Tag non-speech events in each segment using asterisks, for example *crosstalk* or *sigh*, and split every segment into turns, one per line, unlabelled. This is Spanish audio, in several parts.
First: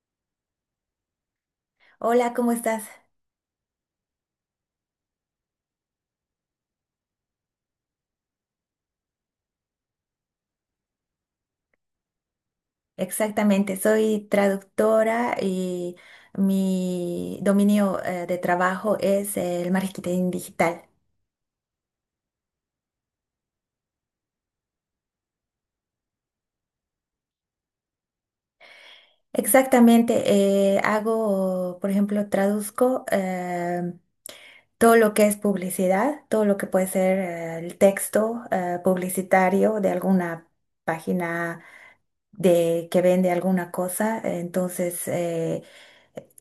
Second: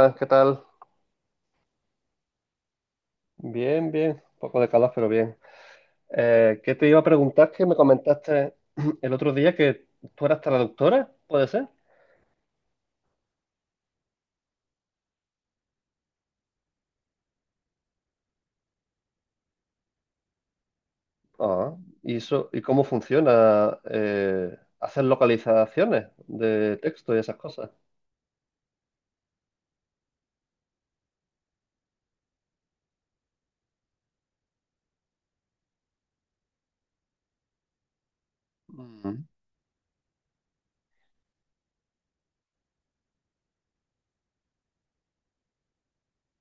Hola, ¿qué tal?
Hola, ¿cómo estás?
Bien, bien, un poco de calor, pero bien. ¿Qué te iba a preguntar? Que me comentaste *clears throat* el otro día que tú eras traductora, ¿puede ser?
Exactamente, soy traductora y mi dominio de trabajo es el marketing digital.
Ah, ¿y eso, y cómo funciona? ¿Hacer localizaciones de texto y esas cosas?
Exactamente, hago, por ejemplo, traduzco todo lo que es publicidad, todo lo que puede ser el texto
Mm.
publicitario de alguna página de que vende alguna cosa. Entonces,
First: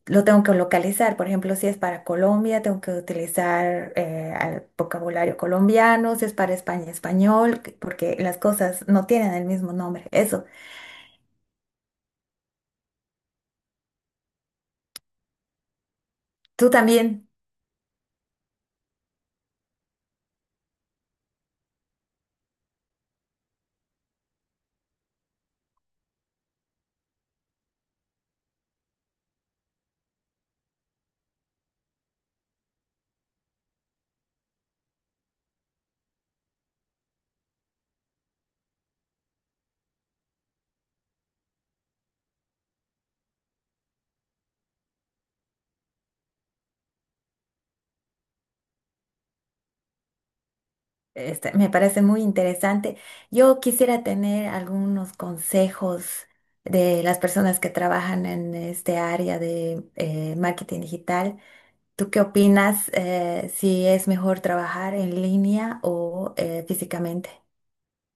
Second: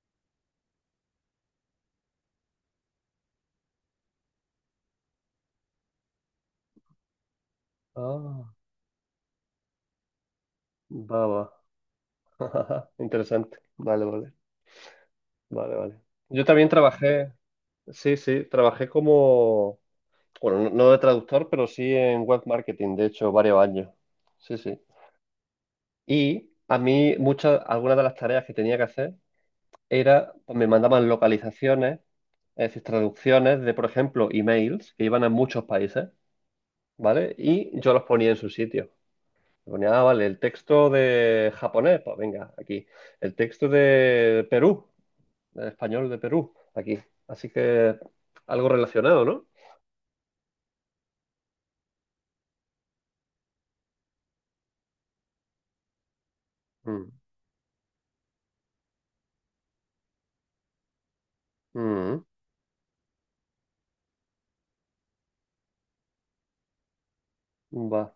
lo tengo que localizar, por ejemplo, si es para Colombia, tengo que utilizar al vocabulario colombiano, si es para España, español, porque las
Ah,
cosas no tienen el mismo nombre. Eso,
va, va. *laughs* Interesante. Vale, vale, vale, vale. Yo también
tú también,
trabajé, sí, sí, trabajé como, bueno, no de traductor, pero sí en web marketing, de hecho, varios años. Sí, sí. Y a mí, muchas, algunas de las tareas que tenía que hacer era, pues me mandaban localizaciones, es decir, traducciones de, por ejemplo, emails que iban a muchos países, ¿vale? Y yo los ponía en su sitio. Ponía, ah, vale, el texto de japonés, pues venga, aquí. El texto de Perú, de español de Perú, aquí. Así que algo relacionado, ¿no?
este, me parece muy interesante. Yo quisiera tener algunos consejos de
Mm,
las personas que trabajan en este área de marketing digital. ¿Tú qué
mm,
opinas, si es mejor trabajar en línea o físicamente?
va.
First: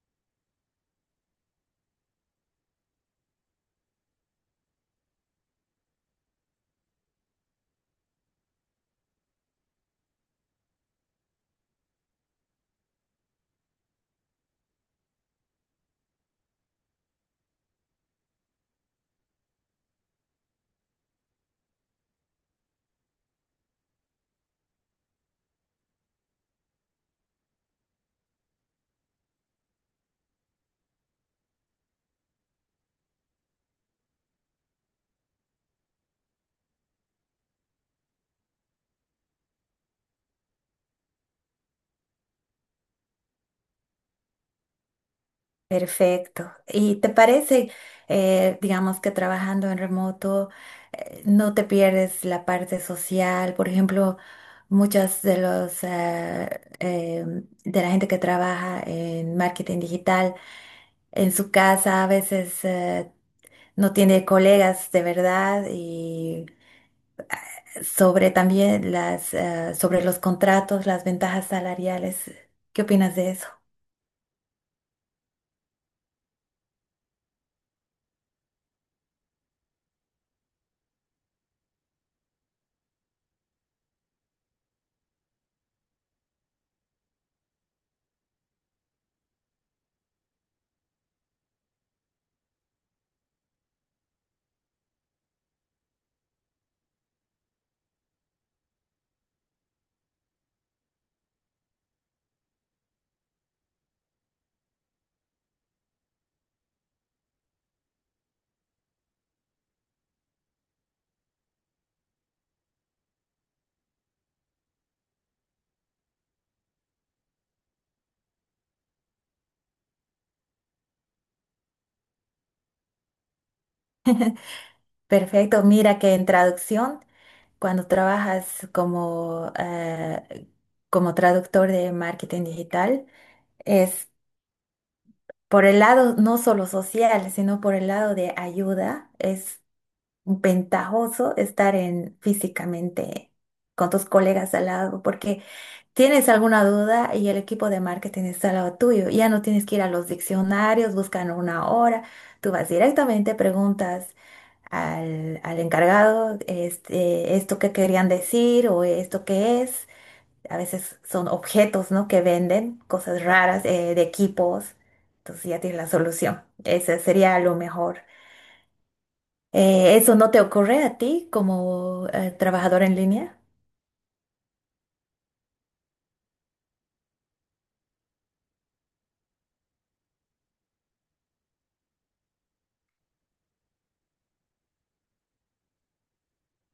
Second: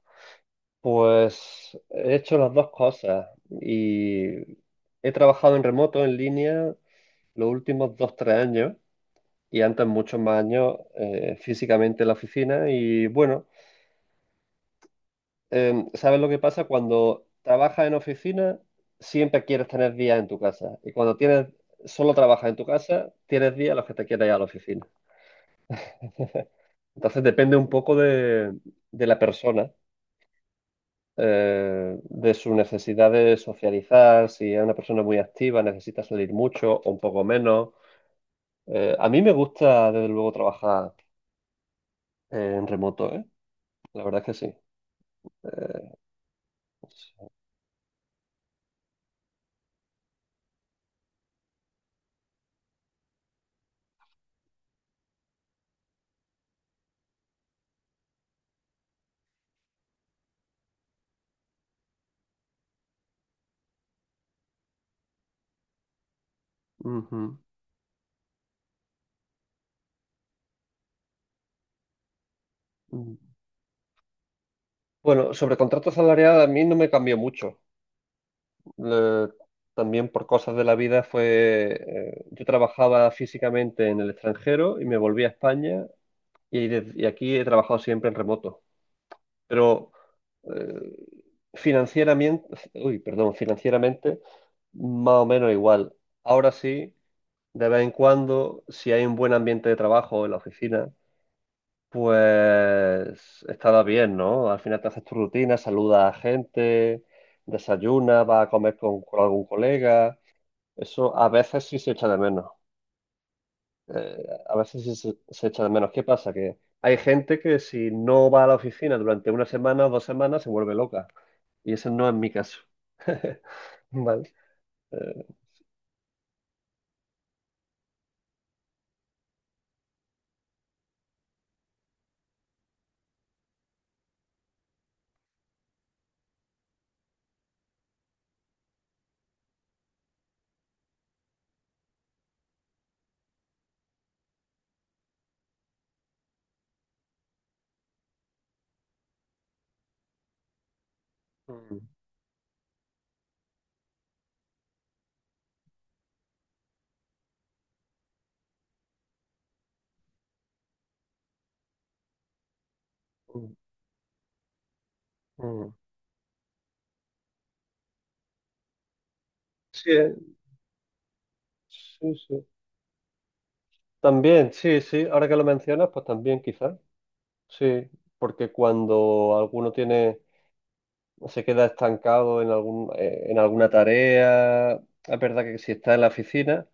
Pues he hecho las dos cosas y he trabajado en remoto, en línea, los últimos 2, 3 años y antes muchos más años físicamente en la oficina. Y bueno, ¿sabes lo que pasa? Cuando trabajas en oficina, siempre quieres tener días en tu casa. Y cuando tienes, solo trabajas en tu casa, tienes días en los que te quieres ir a la oficina. Entonces depende un poco de la persona. De su necesidad de socializar, si es una persona muy activa, necesita salir mucho o un poco menos. A mí me gusta, desde luego, trabajar en remoto, ¿eh? La verdad es que sí.
Perfecto. ¿Y te parece, digamos que trabajando en remoto, no te pierdes la parte social? Por ejemplo, muchas de los de la gente que trabaja en marketing digital en su casa a veces, no tiene colegas de verdad y
Ujú.
sobre también las sobre los contratos, las ventajas salariales. ¿Qué opinas
Mm.
de eso?
Bueno, sobre contrato salarial a mí no me cambió mucho. Le- También por cosas de la vida fue, yo trabajaba físicamente en el extranjero y me volví a España y aquí he trabajado siempre en remoto. Pero eh, financieramente, uy, perdón, financieramente más o menos igual. Ahora sí, de vez en cuando, si hay un buen ambiente de trabajo en la oficina, pues estaba bien, ¿no? Al final te haces tu rutina, saludas a gente, desayunas, vas a comer con algún colega. Eso a veces sí se echa de menos. Eh, a veces sí se echa de menos. ¿Qué pasa? Que hay gente que si no va a la oficina durante una semana o 2 semanas se vuelve loca. Y ese no es mi caso. *laughs* Vale. Eh,
Perfecto. Mira que en traducción, cuando trabajas como, como traductor de marketing digital, es por el lado no solo social, sino por el lado de ayuda, es ventajoso estar en físicamente con tus colegas al lado, porque tienes alguna duda y el equipo de marketing está al lado tuyo. Ya no tienes que ir a los diccionarios, buscan una
mm,
hora, tú vas directamente, preguntas al, al encargado este, esto que querían decir o esto que es. A veces son objetos, ¿no?, que venden, cosas
mm,
raras, de equipos. Entonces ya
mm.
tienes la solución. Ese sería lo mejor.
Sí,
Eh, ¿eso no te ocurre a ti como,
sí, sí.
trabajador en línea?
También, sí, sí. Ahora que lo mencionas, pues también quizás. Sí, porque cuando alguno tiene, se queda estancado en alguna tarea, es verdad que si está en la oficina,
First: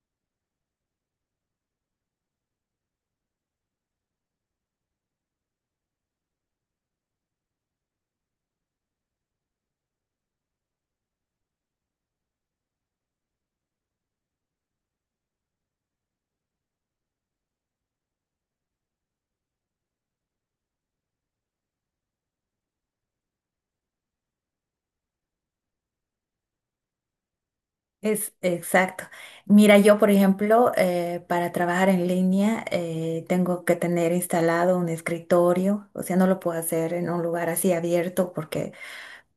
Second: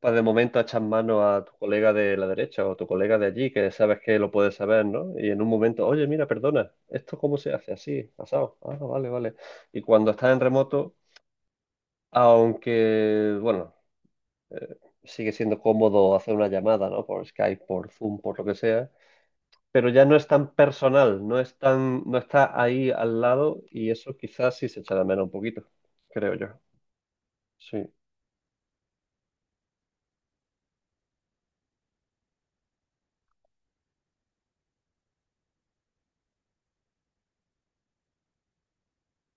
pues de momento echas mano a tu colega de la derecha o tu colega de allí, que sabes que lo puedes saber, ¿no? Y en un momento, oye, mira, perdona, ¿esto cómo se hace? Así, pasado. Ah, vale, vale. Y cuando estás en remoto, aunque, bueno, sigue siendo cómodo hacer una llamada, ¿no? Por Skype, por Zoom, por lo que sea, pero ya no es tan personal, no es tan, no está ahí al lado y eso quizás sí se echa de menos un poquito, creo yo. Sí.
Es exacto. Mira, yo, por ejemplo, para trabajar en línea tengo que tener instalado un escritorio, o sea, no lo puedo hacer en un lugar así abierto porque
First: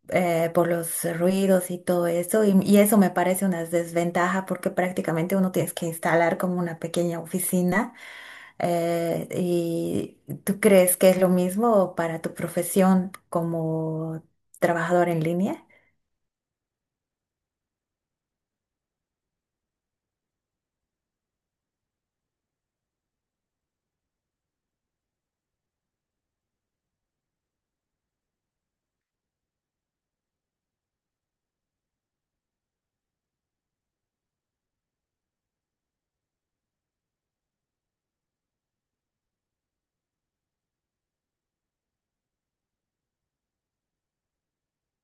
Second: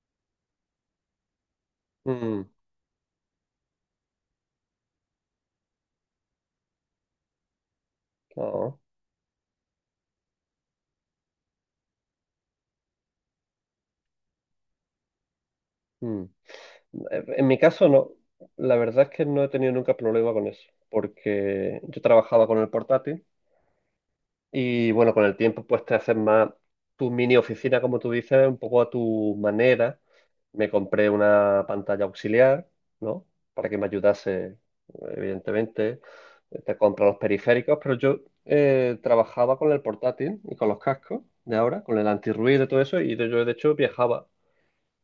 por los ruidos y todo
Mm,
eso, y eso me parece una desventaja porque prácticamente uno tienes que instalar como una pequeña oficina.
no,
¿Y tú crees que es lo mismo para tu profesión como trabajador en línea?
mm. En mi caso no, la verdad es que no he tenido nunca problema con eso, porque yo trabajaba con el portátil y bueno, con el tiempo pues te haces más tu mini oficina, como tú dices, un poco a tu manera. Me compré una pantalla auxiliar, ¿no? Para que me ayudase, evidentemente. Te compras los periféricos, pero yo trabajaba con el portátil y con los cascos de ahora, con el antirruido y todo eso, y yo de hecho viajaba.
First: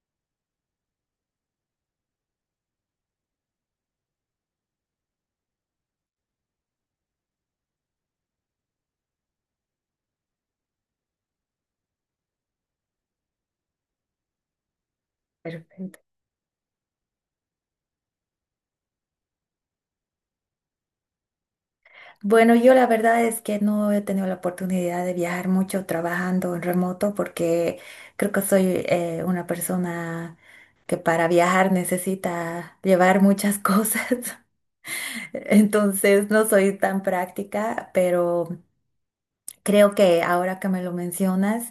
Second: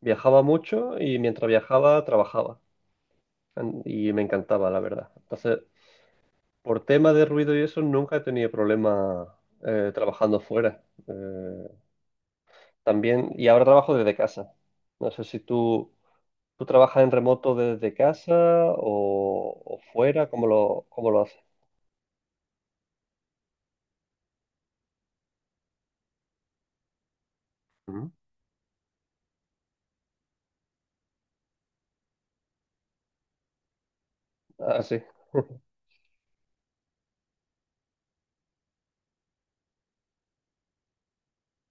Viajaba mucho y mientras viajaba trabajaba. Y me encantaba, la verdad. Entonces, por tema de ruido y eso, nunca he tenido problemas trabajando fuera. También, y ahora trabajo desde casa. No sé si tú.
Perfecto.
¿Tú trabajas en remoto desde casa o fuera? ¿Cómo lo haces?
Bueno, yo la verdad es que no he tenido la oportunidad de viajar mucho trabajando en remoto porque
Ujú,
creo que soy, una persona que para viajar necesita llevar muchas cosas. *laughs*
ah, sí. *laughs*
Entonces no soy tan práctica, pero creo que ahora que me lo mencionas,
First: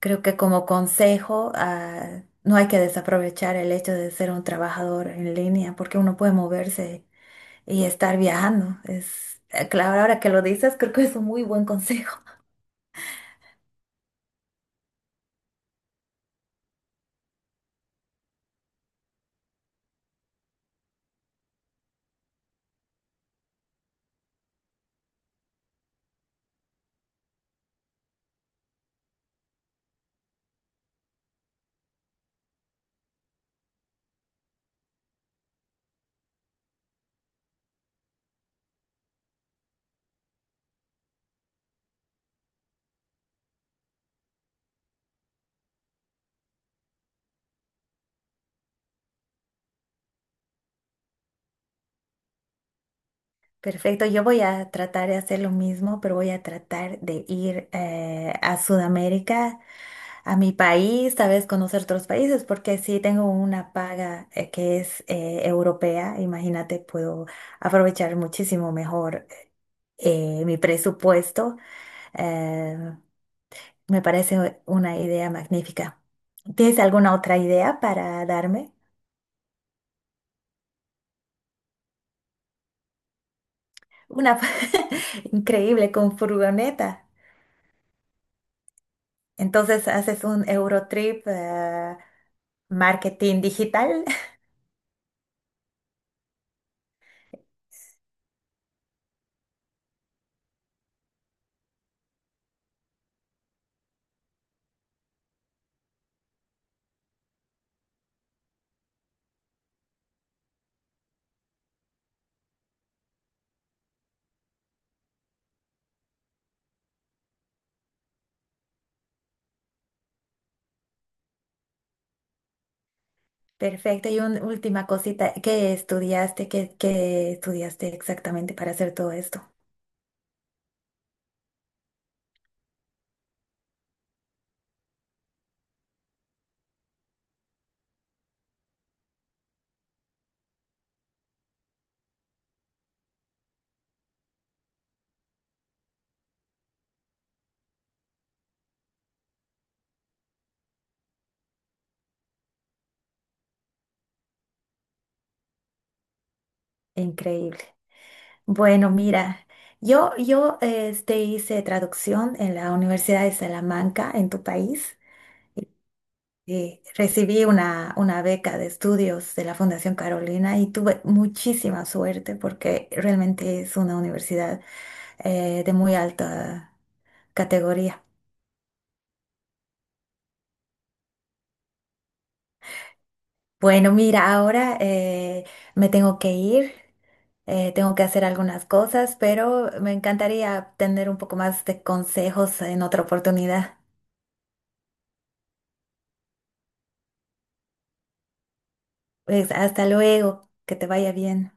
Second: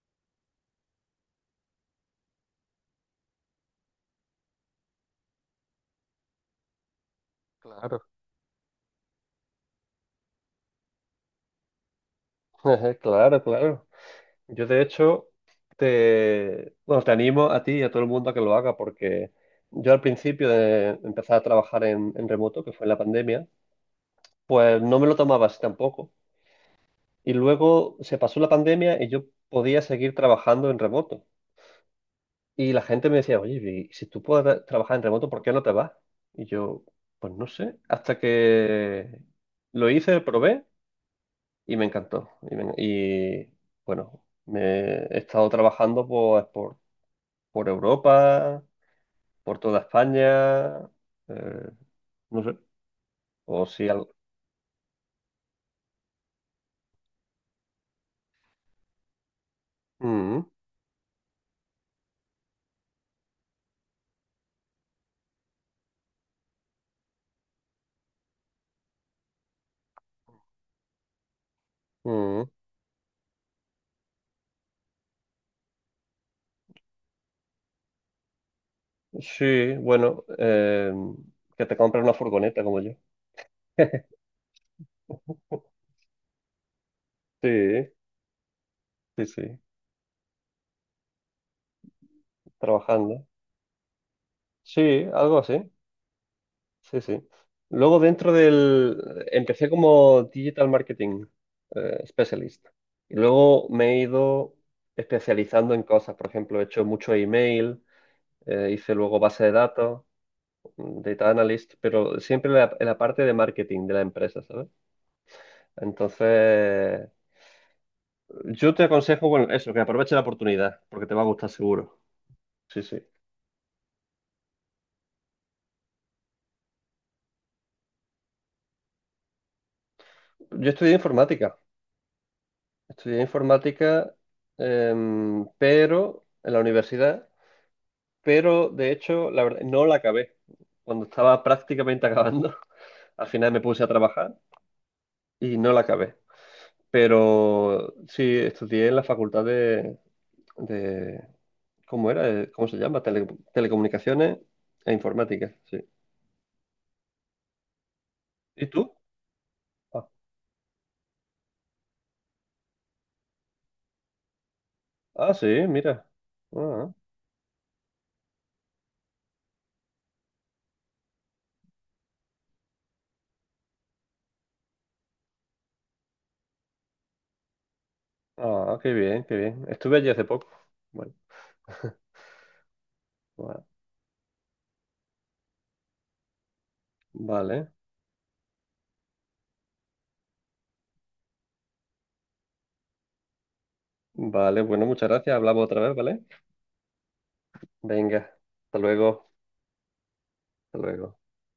creo que como consejo, ah, no hay que desaprovechar el hecho de ser un trabajador en línea, porque uno puede moverse y
Claro.
estar viajando. Es, claro, ahora que lo dices, creo que es un muy buen consejo.
Ejé, claro, claro. Yo de hecho bueno, te animo a ti y a todo el mundo a que lo haga porque yo al principio de empezar a trabajar en remoto, que fue en la pandemia, pues no me lo tomaba así tampoco. Y luego se pasó la pandemia y yo podía seguir trabajando en remoto. Y la gente me decía, oye, y si tú puedes trabajar en remoto, ¿por qué no te vas? Y yo, pues no sé, hasta que lo hice, probé y me encantó. Y, bueno, me he estado trabajando pues, por Europa, por toda España, eh, no sé,
*laughs*
o si
Perfecto,
algo.
yo voy a tratar de hacer lo mismo, pero voy a tratar de ir a Sudamérica, a
Mm,
mi país, tal vez conocer otros países, porque sí tengo una paga que es europea, imagínate, puedo aprovechar muchísimo mejor mi presupuesto.
mm.
eh, Me parece una idea magnífica. ¿Tienes alguna otra idea para darme?
Sí, bueno, que te compre una furgoneta como yo. *laughs*
Una *laughs* increíble con furgoneta.
Sí, sí, sí,
Entonces haces un Eurotrip,
trabajando.
marketing digital.
Sí, algo así. Sí, sí. Luego dentro del. Empecé como Digital Marketing Specialist. Y luego me he ido especializando en cosas. Por ejemplo, he hecho mucho email, hice luego base de datos, Data Analyst, pero siempre en la parte de marketing de la empresa, ¿sabes? Entonces, yo te aconsejo, bueno, eso, que aproveche la oportunidad, porque te va a gustar seguro. Sí, sí.
Perfecto. Y una última cosita, ¿qué estudiaste? ¿¿Qué estudiaste exactamente para hacer todo esto?
Yo estudié informática. Estudié informática, pero en la universidad. Pero de hecho, la verdad, no la acabé. Cuando estaba prácticamente acabando, *laughs* al final me puse a trabajar y no la acabé. Pero sí, estudié en la facultad de ¿cómo era? ¿Cómo se llama? Telecomunicaciones e informática, sí.
Increíble.
¿Y
Bueno,
tú?
mira,
Ah,
yo este, hice traducción en la Universidad de Salamanca, en tu país.
ah, sí, mira.
Y
Ah,
recibí una beca de estudios de la Fundación Carolina y tuve muchísima suerte porque realmente es una universidad de muy alta categoría.
ah, qué bien, qué bien. Estuve allí hace poco. Bueno, va-
Bueno, mira, ahora, me tengo que ir,
vale,
tengo que hacer algunas cosas, pero me encantaría tener un poco más de consejos en otra oportunidad.
vale, bueno, muchas gracias. Hablamos otra vez, ¿vale? Venga, hasta luego,
Pues hasta luego, que
hasta
te vaya
luego.
bien.